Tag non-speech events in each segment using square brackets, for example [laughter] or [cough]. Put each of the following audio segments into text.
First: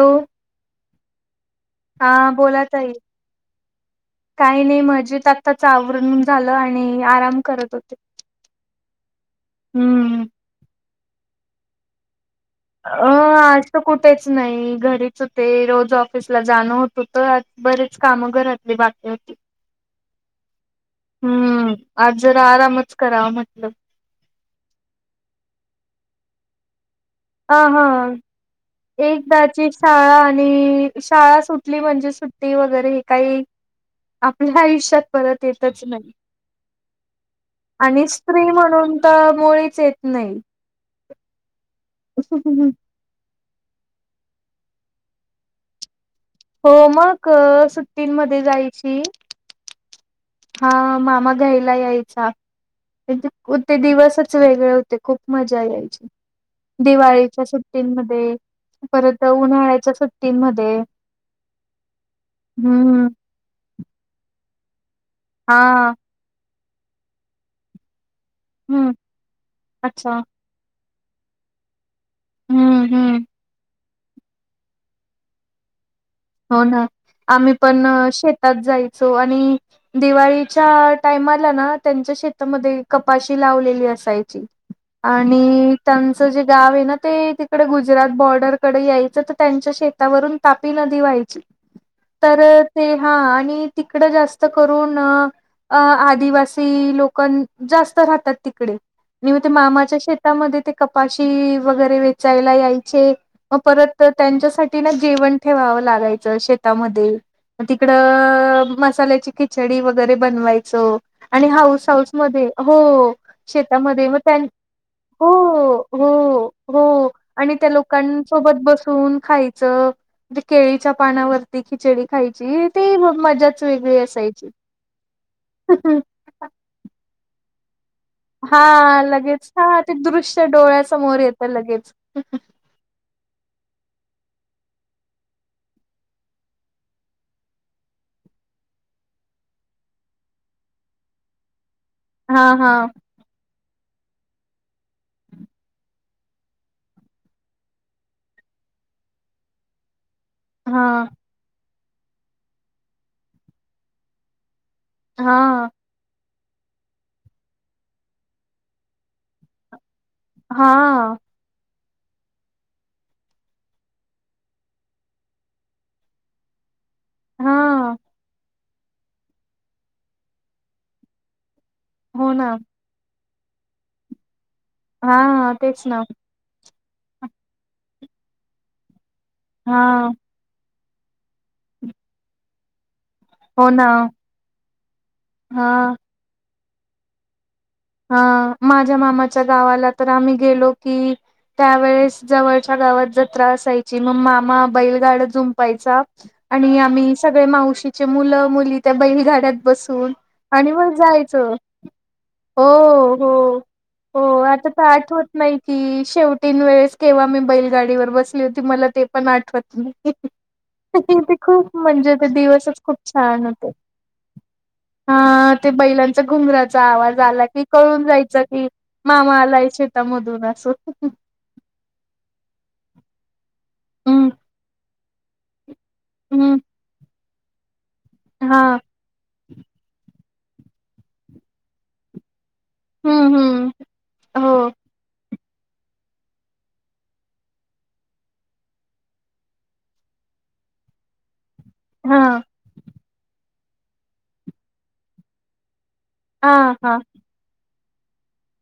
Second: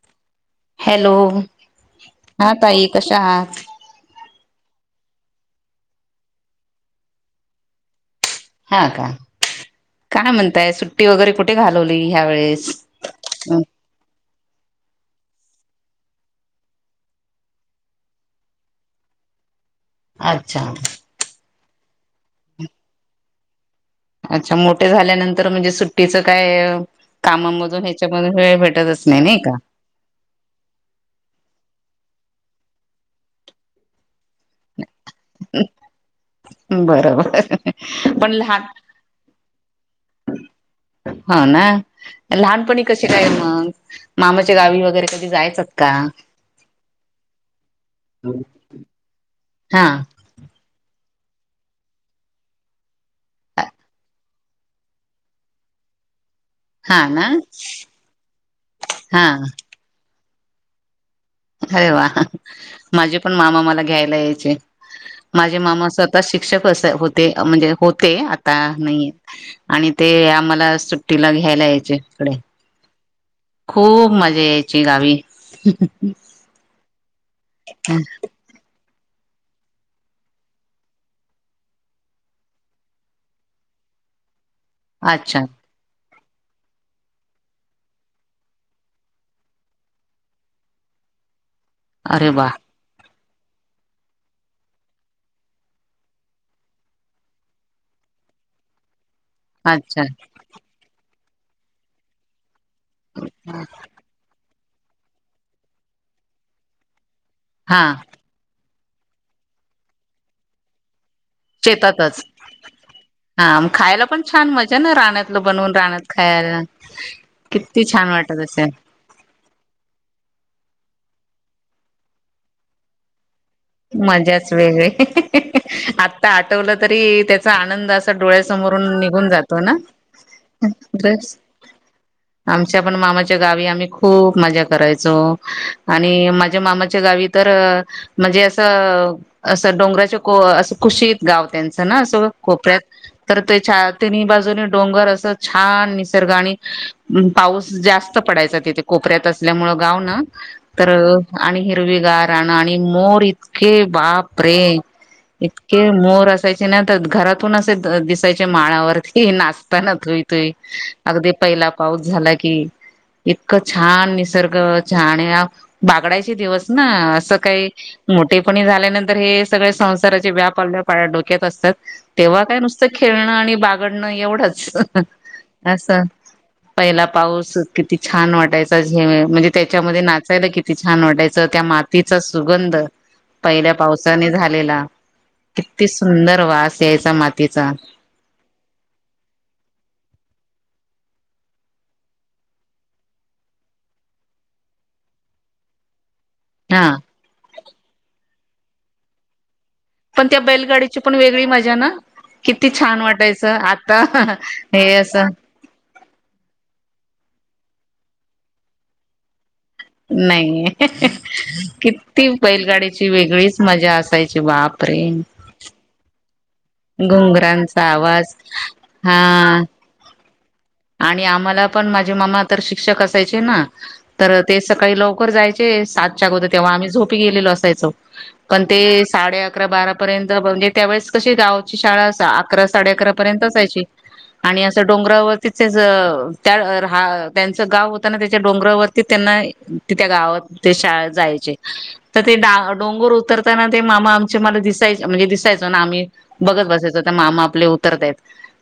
Hello hello हा ताई कशा आहात. काही नाही मजेत आताच आवरून झालं आणि आराम करत होते. हा का, हम्म. काय म्हणताय सुट्टी वगैरे कुठे घालवली? ह्यावेेळेस. अ ह आज तर कुठेच नाही घरीच होते. रोज ऑफिसला जाणं होत होतं बरेच कामं घरातली बाकी होते. अच्छा, हम्म आज जरा आरामच कराव म्हटलं, अच्छा मोठे झाल्यानंतर म्हणजे सुट्टीचं काय, हा कामांमधून हा. त्यांच्यामधून. एकदाची शाळा आणि शाळा सुटली म्हणजे सुट ती वगैरे ही काही, आपल्या आयुष्यात परत येतच नाही. बरोबर आणि पण स्त्री लहान म्हणून तर, मुळीच येत नाही. हं ना लहानपणी कसे काय मग, मामाच्या गावी वगैरे कधी जायचात का? हो मग सुट्टीनमध्ये जायची. हा, हा मामा घ्यायला यायचा, ते दिवसचं वेगळे होते खूप मजा यायची. हा ना दिवाळीच्या सुट्टींमध्ये, परत हा उन्हाळ्याच्या सुट्टींमध्ये अरे वा, हम्म माझे पण मामा मला घ्यायला यायचे. माझे हा मामा स्वतः शिक्षक असे‌ होते म्हणजे होत. ते आता हम्म नयेत आणि अच्छा ते आम्हाला सुट्टीला घ्यायला यायचे. इकडे. हम्म हम्म, खूप मजा यायची गावी. हो ना, आम्ही पण शेतात जाय चो आणि दिवाळीच्या टायमाला ना त्यांच्या शेतामध्ये कपाशी लावलेली. असायची अच्छा आणि [unintelligible] चं गाव आहे ना ते, तिकडे गुजरात बॉर्डरकडे यायचं तर त्यांच्या शेतावरून तापी नदी ती वाहायची. अरे तर वा ती हा आणि तिकड जास्त करून, अ आदिवासी लोकन जास्त राहतात तिकडे, मी म्हणते ते मामाच्या अच्छा शेतामध्ये ते कपाशी वगैरे वेचायला याय चे मग परत त्यांच्यासाठी ना जेवण ठेवावं लागायचं शेतामध्ये, मग हा तिकडं मसाल्याची खिचडी वगैरे बनवायचो. आणि हाऊस हाऊस शेतातच मध्ये, हो हा खायला शेतामध्ये मग पण त्यान छान मजा ना रानातलं बनवून रानात हो खायला. हो, आणि त्या किती छान वाटत लोकांसोबत असेल बसून खायचं, केळीच्या पानावरती खिचडी खायची ते मग मजाच वेगळी, आता आठवलं तरी त्याचा आनंद अस तर डोळ्या हा समोरून निघून लगेच जातोना, हा ते दृश्य डोळ्यासमोर बस येतं लगेच. आमच्या पण मामाच्या गावी आम्ही खूप मज्जा करायचो. आणि माझ्या मामाच्या गावी तर म्हणजे अस, असं डोंगराच्या असं कुशीत गाव त्याचं, [unintelligible] हा, हा, कोपऱ्यात तर ते छा तिनही बाजूने डोंगर असं, छान निसर्ग आणि पाऊस जास्त पडायचा तिथे कोक कोपऱ्यात असल्यामुळे गाव ना, तर हा, आणि हिरवीगार रान आणि मोर इतके बापरे, हा, इतके मोर अस [unintelligible] घरातून अस दिसायचे माळावरती नाचताना. थुईथुई हा, अगदी पहिला, पाऊस झाला की इतकं छान! निसर्ग छान? या बागडायचे दिवस ना असं काही हा. ते पणी झाल्यानंतर हे सगळे संसाराचे व्यापा डोक्यात असतात हो तेव्हा ना, काय नुसतं खेळणं आणि बागडणं एवढंच हा तेच ना, असं पहिला पाऊस किती छान वाटायचा झे म्हणजे त्याच्यामध्ये हा, नाचायला किती छान वाटायचं त्या मातीचा सुगंध हो पहिल्या ना, पावसाने झालेला हा. किती सुंदर वास यायचा मातीचा. अ माझ्या मामाच्या गावाला तर आम्ही गेलो की त्यावेळेस जवळच्या गावात जत्रा असायची. मग मामा बैलगाड जुंपायचा, आणि हा आम्ही सगळे मावशीचे मुलं, मुली त्या बैलगाड्यात, बसून पण त्या आणि मग बैलगाडीची पण वेगळी जायचं. मजा ना. हो किती छान हो वाटायचं आता हो आता त हे आठवत असं नाही ती शेवटीन वेळेस केव्हा मी, बैलगाडीवर बसली होती मला ते पण आठवत. नाही नाही ते खूप म्हणजे ते किती दिवसच खूप बैलगाडीची छान वेगळीच होते मजा असायची बाप रे! हा ते बैलांचा घुंगराचा आवाज आला की कळून जायचा कि हा मामाला शेतामधू आणि आम्हाला पण माझे मामा तर शिक्षक असायचे ना हम्म तर ते सकाळी लवकर जायचे. सात आगोदर ग होत हम्म तेव्हा आम्ही झोपी गेलेलो, असायचो हा पण ते साडे अकरा बारा पर्यंत, म्हणजे त्यावेळेस कशी गावची शाळा असा अकरा साडे अकरा हम्म पर्यंत हम्म जायची आणि हो असं डोंगरावर तिच त्या ह त्यांचं गाव होताना त्याच्या डोंगरावरती त्यांना त्या गावात, ते शाळेत जायचे. हा तर ते डा डोंगर उतरताना ते मामा आमचे मला दिसायच म्हणजे दिसायचो ना आम्ही. हा बघत बसायच हा त्या मामा आपले उतरताय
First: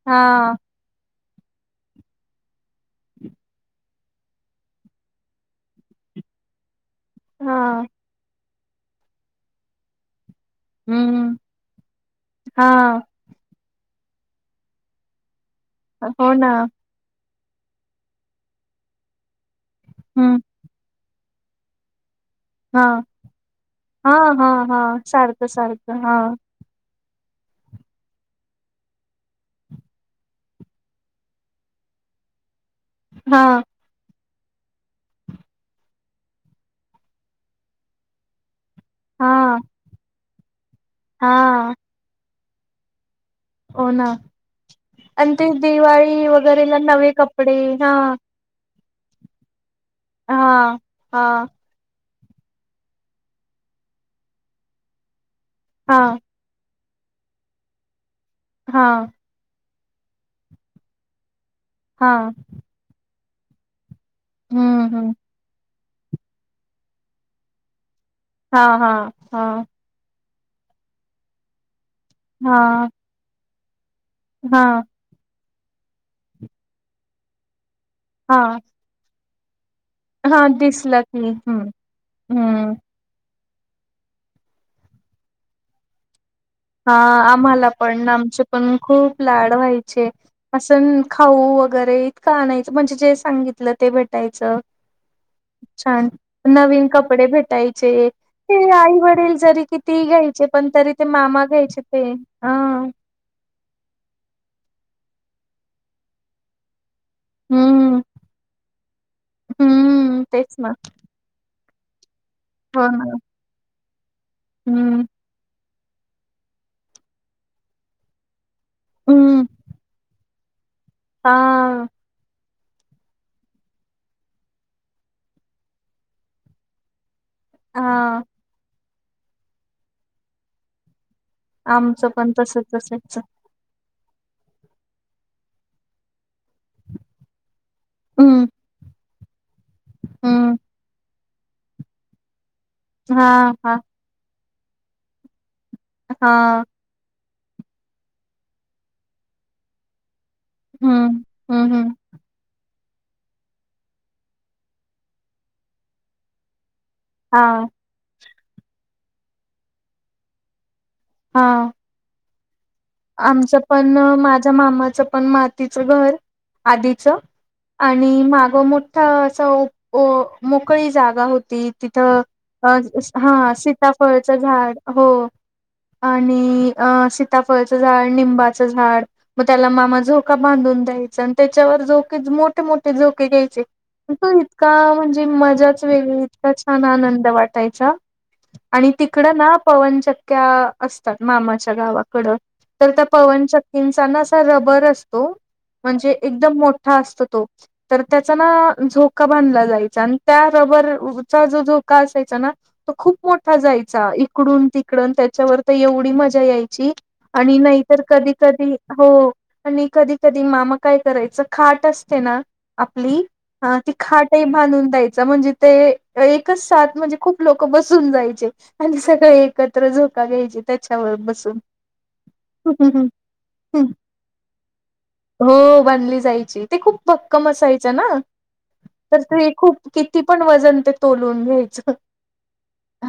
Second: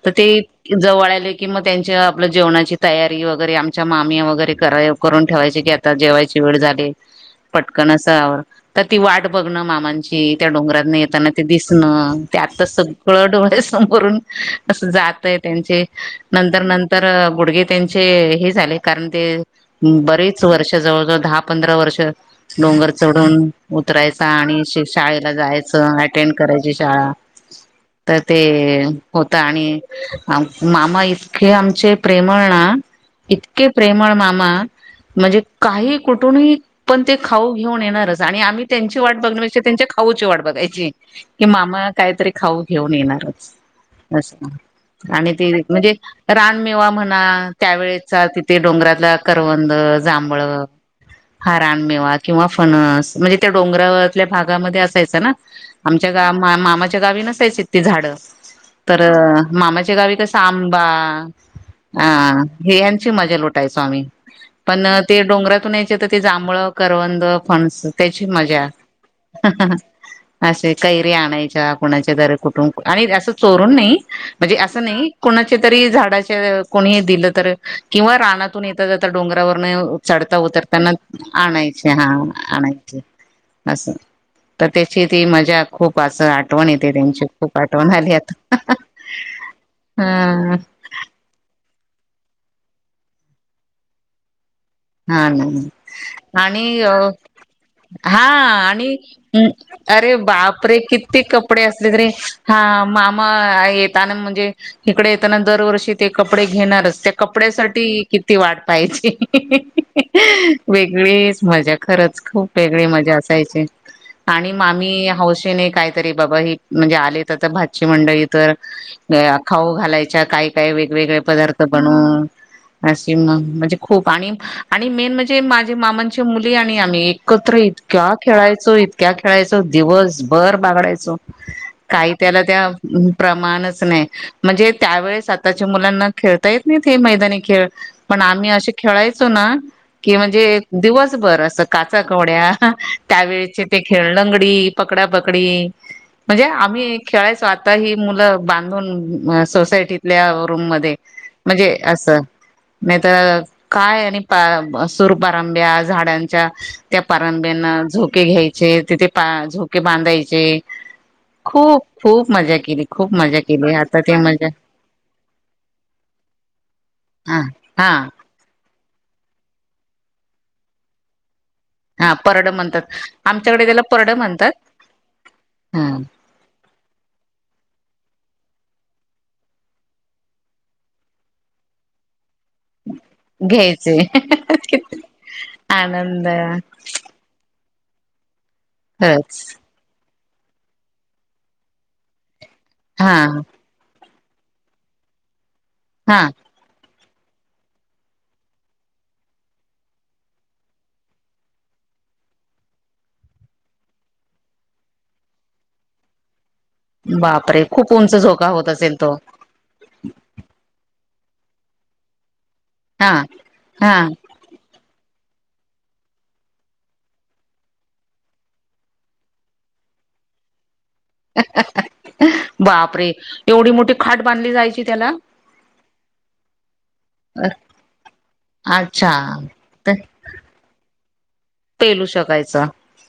तर हा ते जवळले कि मग त्यांच्या आपलं जेवणाची तयारी वगैरे आमच्या माम्या वगैरे करा करून ठेवायची की आता जेवायची हा पटकन तर ती वाट बघण मामांची, त्या डोंगरात न येताना हम्म ते दिसणं ते आत्ता हा सगळं डोंगर ोरून जातय त्यांचे हो ना नंतर नंतर गुडघे त्यांचे हे झाले. कारण हम्म बच वर्ष ज पंधरा वर्ष. हा डोंगर चढून हा उतरायचा हा आणि हा श शाळेला सारखं सारखं जायचं हा अटेंड करायची शाळा. तर ते होत आणि मामा इ हे आमचे प्रेमळ ना हा इतके प्रेमळ मा म्हणजे काही कुठून पण ते खाऊ घेऊन येणारच आणि आम त्यांची वाट हा बघण्या त्यांच्या खाऊची वाट बघायची की हा मामा काहीतरी खाऊ घेऊन येणार. हो ना अ आणि ते म्हणजे, दिवाळी वगैरेला रानमेवा नवे म्हणा कपडे हा त्यावेळेचा तिथे डोंगरातला करवंद, जांभळं हा रानमेवा किंवा फणस म्हणजे त्या डोंगराातल्या भागामध्ये असायच ना हा आमच्या गा मामा गावी नसायच झाड हा तर मामाच्या गावी कस आंबा, ह हा हे यांची मजा लुटायचो आम्ही, पण हम्म हम्म ते डोंगरातून ते जांभळ, करवंद, फणस त्याची हा मज्जा हा हा असे कैरी आणायच्या कुणाच्या घर कुटुं हां, आणि असं चोरून नाही. म्हणजे हां, असं नाही कोणाचे तरी झाडाच्या कोणीही दिलं तर, किंवा हां, रानातून येेता जाता डोंगरावर, चढता हां, उतरताना दिसलं की हं, आणायचे हा हं. आणायचे. असं तर त्याची ती मजा खूप असं, आठवण येते हा त्यांची खूप आम्हाला आठवण पण आली आमचे आता. पण खूप लाड व्हायचे हा असं खाऊ, वगैरे इ का आणयचं म्हणजे जे सांगितलं ते भेटायचं. हा छान. ना आणि नवीन अ कपडे भेटायचे. हा.... ते आणि, आई वडील जरी कितीही अरे घ्यायचे पण बापरे तरी ते कितती मामा कपडे घ्यायचे असले त ते रे हा हां. मामा येताना म्हणजे. इकडे येताना दरवर्षी ते कपडे घेणारच त्या हम्म, कपड्यासाठी किती वाट पाहायची हम्म, तेच ना वेगळीच मजा खरंच. खूप वेगळी हो ना मजा असायची. आणि हम्म, मामी हौसेने कायतरी बाबा ही म्हणजे आले तर तर भाची मंडळी तर हम्म. खाऊ घालायच्या काय काय वेगवेगळे पदार्थ हां, बनून. अशी म्हणजे खूप आणि आणि मेन म्हणजे माझे मामांची मुली आणि आम्ही, एकत्र इतक्या हां, खेळायचो इतक्या खेळायचो दिवसभर बागडायचो. आमचं काही पण त्याला त्या तसंच असायचं प्रमाणच नाही. म्हणजे त्यावेेळेस आताच्या मुलांना खेळता येत नाहीत हे मैदानी खेळ पण हं, आम्ही असे खेळायच असो ना की हं. म्हणजे दिवसभर असं काचा कवड्या ह हां, त्यावेळेचे हां, ते खेळ लंगडी पकडापकडी म्हणजे हां. आम्ही खेळाय. स्वतः ही मुलं बांधून सोसायटीतल्या रुम मध्ये हम्म, म्हणजे हम्म, हम्म. अस नाही तर काय सुरपारंब्या झाडांच्या त्या हा. पारंब्याना झोके घ्यायचे. तिथे पा झोके बांधायचे हा, खूप खूप मज्जा केली. खूप मजा आमचं केली पण आता ते मजा माझ्या मामाचं पण मातीचं घर आधीच. हा हा आणि माग मोठा असा मोकळी जागा होती. हा तिथं परड म्हणतात हा आमच्याकडे त्याला परड सीताफळच म्हणतात झाड हो हा आणि सिताफळ. लिंबाचे झाड मग मामा त्याला झोका बांधून द्यायचा मग त्याच्यावर जर मोठे मोठे मोठे झोके घ्यायचे. तो इतका म्हणजे मजाच वेगळ आनंद इतका छान आनंद वाटायचा. अच्छ आणि तिकडं खच ना पवनचक्क्या असतात मामाच्या गावाकडं तर त्या हा पवनचक्कींचा ना असा रबर असतो म्हणजे हा एकदम मोठ मोठा असतो तो तर त्याचा ना झोका बांधला जायचा आणि त्या रबरचा जो झोका असायचा ना तो खूप मोठा जायचा इकडून तिकड त्याच्यावर तर एवढी मजा यायची. आणि बापरे खूप नाहीतर उंच कधी झोका होत कधी असेल हो तो आणि कधी कधी मामा काय. करायच खाट असते ना हा आपली ती हा खाटही बांधून द्यायच. म्हणजे ते एकच साात म्हणजे खूप लोक बसून जायचे आणि सगळे एकत्र झोका घ्यायची त्याच्यावर बसून. बापरे एवढी मोठी खाट बांधली जायची त्याला. हो बांधली जायची ते खूप भक्कम असायचं ना. अच्छा तसंही खूप किती पण वजन तोडून घ्यायचं पेलू शकायचं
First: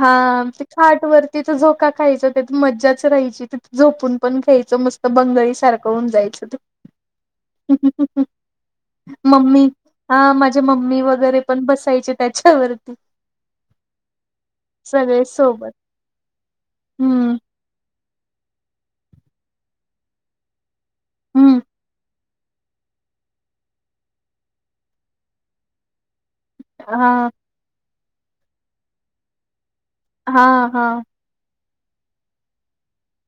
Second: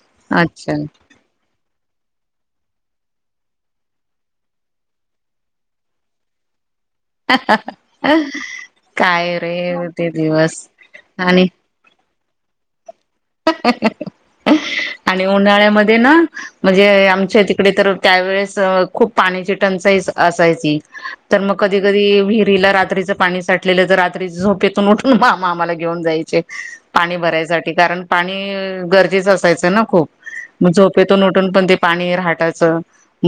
आणि ते अच्छा खाट वरती झोका खायचं त्या मज्जाच रायची तिथ झोपून पण ख्यायचं मस्त बंगळी सारखं होऊन जायचं. ह. मम्मी हा माझे मम्मी वगैरे आणि पण बसायचे त्याच्यावरती. आणि सगळे सोबत उन्हाळ्यामध्ये ना म्हणजे हम्म आमच्या तिकडे तर त्या वळेस खूप पाण्याची टंचाई असायची तर मग हम्म कधी कधी विहीर विहीरीला रात्रीच पाणी साठलेलं तर रात्री झोपेतून उठून मामा आम्हाला घेऊन जायचे. हा पाणी भरायसाठी कारण पाणी गरजेचं असायचं ना. खूप हा मग हा झोपेतून उठून पण ते पाणी रहाटाच.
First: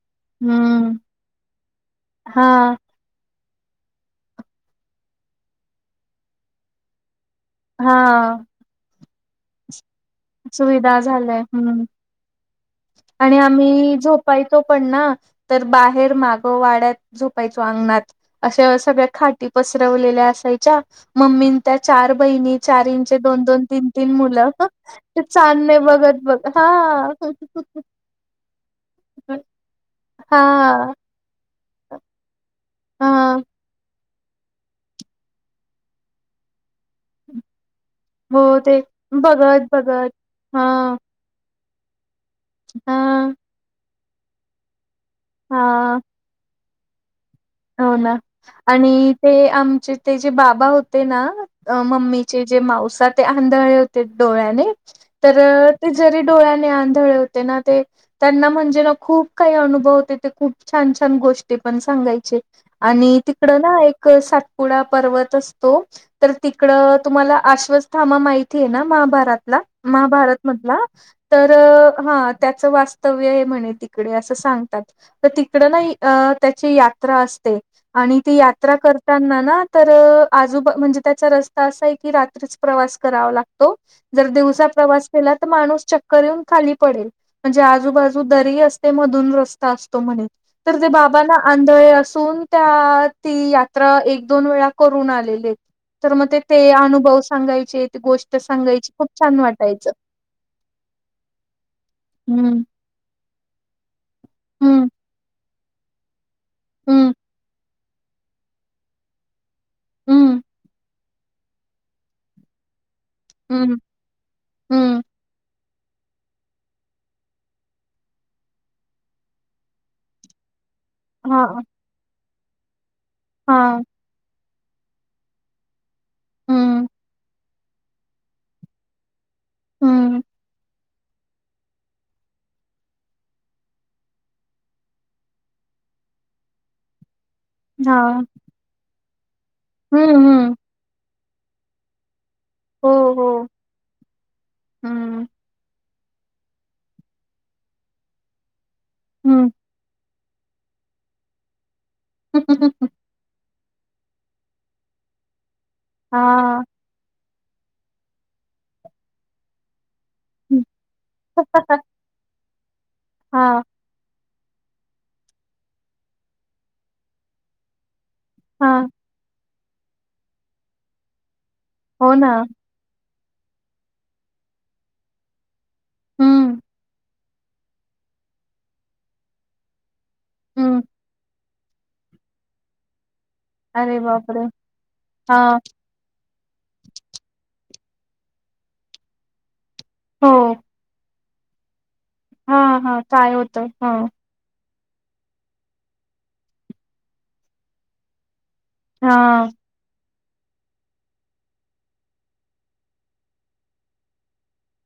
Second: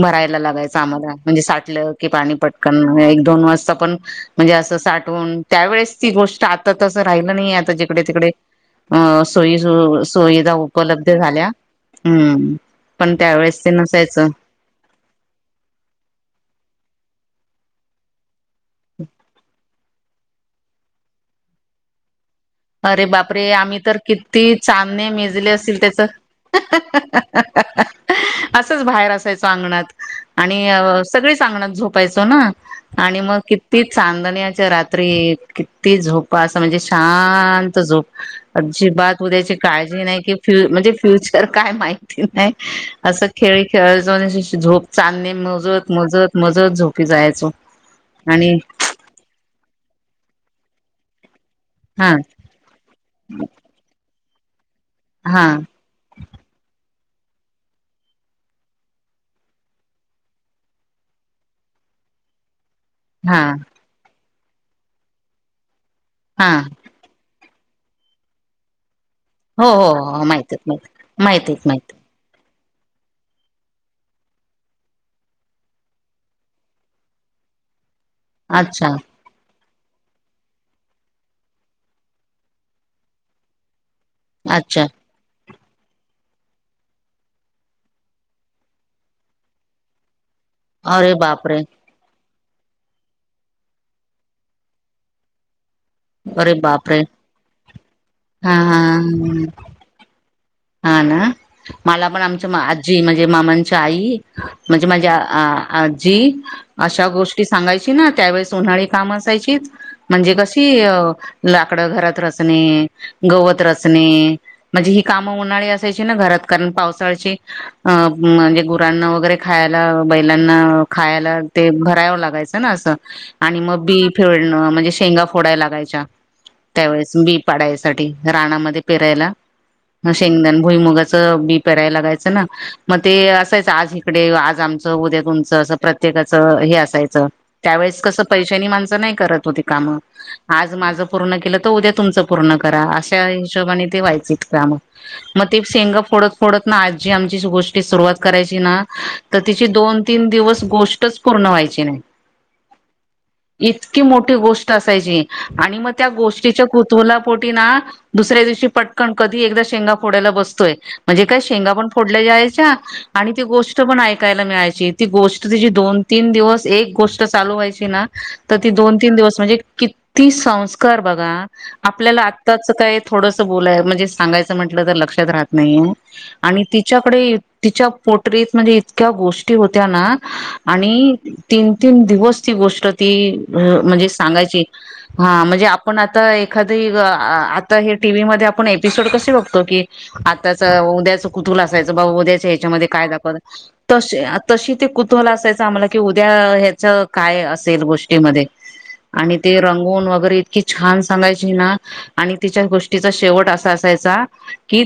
भरायला लागायचं हम्म आम्हाला म्हणजे साठलं की पाणी हा पटकन एक दोन वाजता पण म्हणजे असं साठून त्या वेळेसची गोष्ट आता तसं राहिलं नाही. आ जिकडे तिकडे हा सोय. सुविधा उपलब्ध झालंय झाल्या हम्म हम्म. पण आणि त्यावेेळेस ते आम्ही नसायचं झोपायचं पण ना मग बाहेर मग वाड्यात. झोपायचं अंगणात सगळ्या अशा खाटी पसरून ठरवलेल्या असायच्या मम्मीने त्या चार बहिणी अरे चारंचे दोन बापरे दोन आम्ही तीन तर तीन मुलं किती चांदणे ते मेजले चांदणे बघत बघत हा असच बाहेर असायचं अंगणात आणि हा सगळी अंगणात झोपायचं ना आणि हा मग किती चांदण्याच्या रात्री किती झोप असं म्हणजे शांत शत झोप हो ते अजिबात उद्याची बघत काळजी बघत नाही की फ हा म्हणजे फ्युचर काय माहि नाही हा असं खेळ खेळा जाऊ झोप चांदणे हा मोजत मोजत मोजत झोपायचं हो ना आणि ते आमचे ते जे बाबा होते ना अ हा मम्मीचे जे माांस ते आंधळे होते डोळ्याने तर हा ते जरी डोळ्याने आण हो ना ते त्यांना म्हणजे ना खूप काही अनुभव होते ते खूप छान छान गोष्टी पण सांगायचे आणि हा तिकडं ना एक सातपुडा पर्वत असतो तर हा. तिकड तुम्हाला आश्स्थमा माहितीय ना महाभार भारत मधला हो हो हो महाभारत माहिती आहेत मधला माहिती तर माहितीत माहिती हा त्याचं वास्तव्य आहे म्हणे तिकडे असं सांगतात तर तिकड ना त्याची यात्रा अस आणि ती यात्रा अच्छा करताना ना तर आजूबा म्हणजे त्याचा रस्ता असा आहे की रात्रीच प्रवास करावा लागतो जर दिवसा अच्छा प्रवास केला तर माणूस चक्कर येऊन खाली पडेल म्हणजे आजूबाजू दरी असस्ते मधून रस्ता असतो म्हणे तर ते अरे बाबाांना बापरे आंधळे अस त्या ती यात्रा एक दोन वेळा करून आलेली तर मग ते अरे ते बापरे अनुभव सांगायचे ते गोष्ट हा सांगायची खूप छान हा वाटायचं हा ना मला पण आमच हम्म आजी म्ह ण मनजे मामांच्या आई म्हणजे हम्म माझ आजजी अशा हम्म गोष्टी सांगा त्यावेस उन्हाळे काम असायची म्हणजे हम्म कशी लाकडं घरातच नाही गवत घरात हम्म रचने हम्म म्हणजे काय न असायची ना घरात कारण पावसाळची म्हणजे गुरांना वगैरे खायला बैलांना खायला हा ते भरावं लागायचं ना असं आणि हा मग बी फेव म्हणजे शेंगा फोडा लागायच्या हम्म त्यावेळेस बी पाडायसाठी राणामध्ये पेरायला ह हम्म शेंगदाान भुई मूग च बी पेरायला जायचं ना ना मग ते असच आज इकडे आज आमच उद्या तुमचं प्रत एकमेकांस हे असायचं हा त्यावेळेस कसं पैशानी माणसं नाही करत होती कामं हम्म हम्म आज माझं पूर्ण केलं तर उद्या तुमचं पूर्ण करा हो, अशा हो. हिशोबाने ते व्हायचेत काम हं. मग ती शेंगा फोडत फोडत ना आजी आमची गोष्टी सुरुवात करायची ना तर हं. तिची दोन तीन दिवस गोष्टच पूर्ण व्हायची नाही सका स इतकी मोठी गोष्ट असायची आणि मग त्या हां. गोष्टीच्या कृतूला पोटी ना दुसऱ्या दिवशी पटकन कधी एक शेंगा पुढ बसतोय मनजे काय शेंगा हं. फोडल्या जायच्या म्हण पण फोडल्याच्या आणि हां, गोस्ट पण यला मिळाय ती गोष्ट तिी दोन तीन दिवस एक गोष्ट चालू व्हायची ना [unintelligible] तर ती हां. दोन तीन दिवस म्हणजे किती संस्कार बघा हो आपल्याला ना. आत्ताच काय थोडं बोलाय म्हजे सांगाचं म्हतल तर लक्षात राहत नाही हं, आणि तिच्याकडे त पोटरीत म्हे इतक्या गोष्टी होत्या ना हं. आणि तीन तीन दिवस ती गोष्ट ती अरे म्हणजे बापरे! सांगायची हा हां. म्हणजे आपण आता एक एखादी आता हे टीव्ही मध्ये आपण एपिसोड कसे बघतो की हो. आताच उद्याच कुतुला असायच बा्याच हां, ह्याच्यामध्ये हां. काय दाखव होतं? हां, तशी ते कुतूहाला असायचं आम्हाला कि उद्या ह्याच काय असेल गोष्टीमध्ये आणि हां. ते रंगून वगैरे इतकी छान सांगायची ना आणि तिच्या गोष्टीचा शेवट असा असायचा, की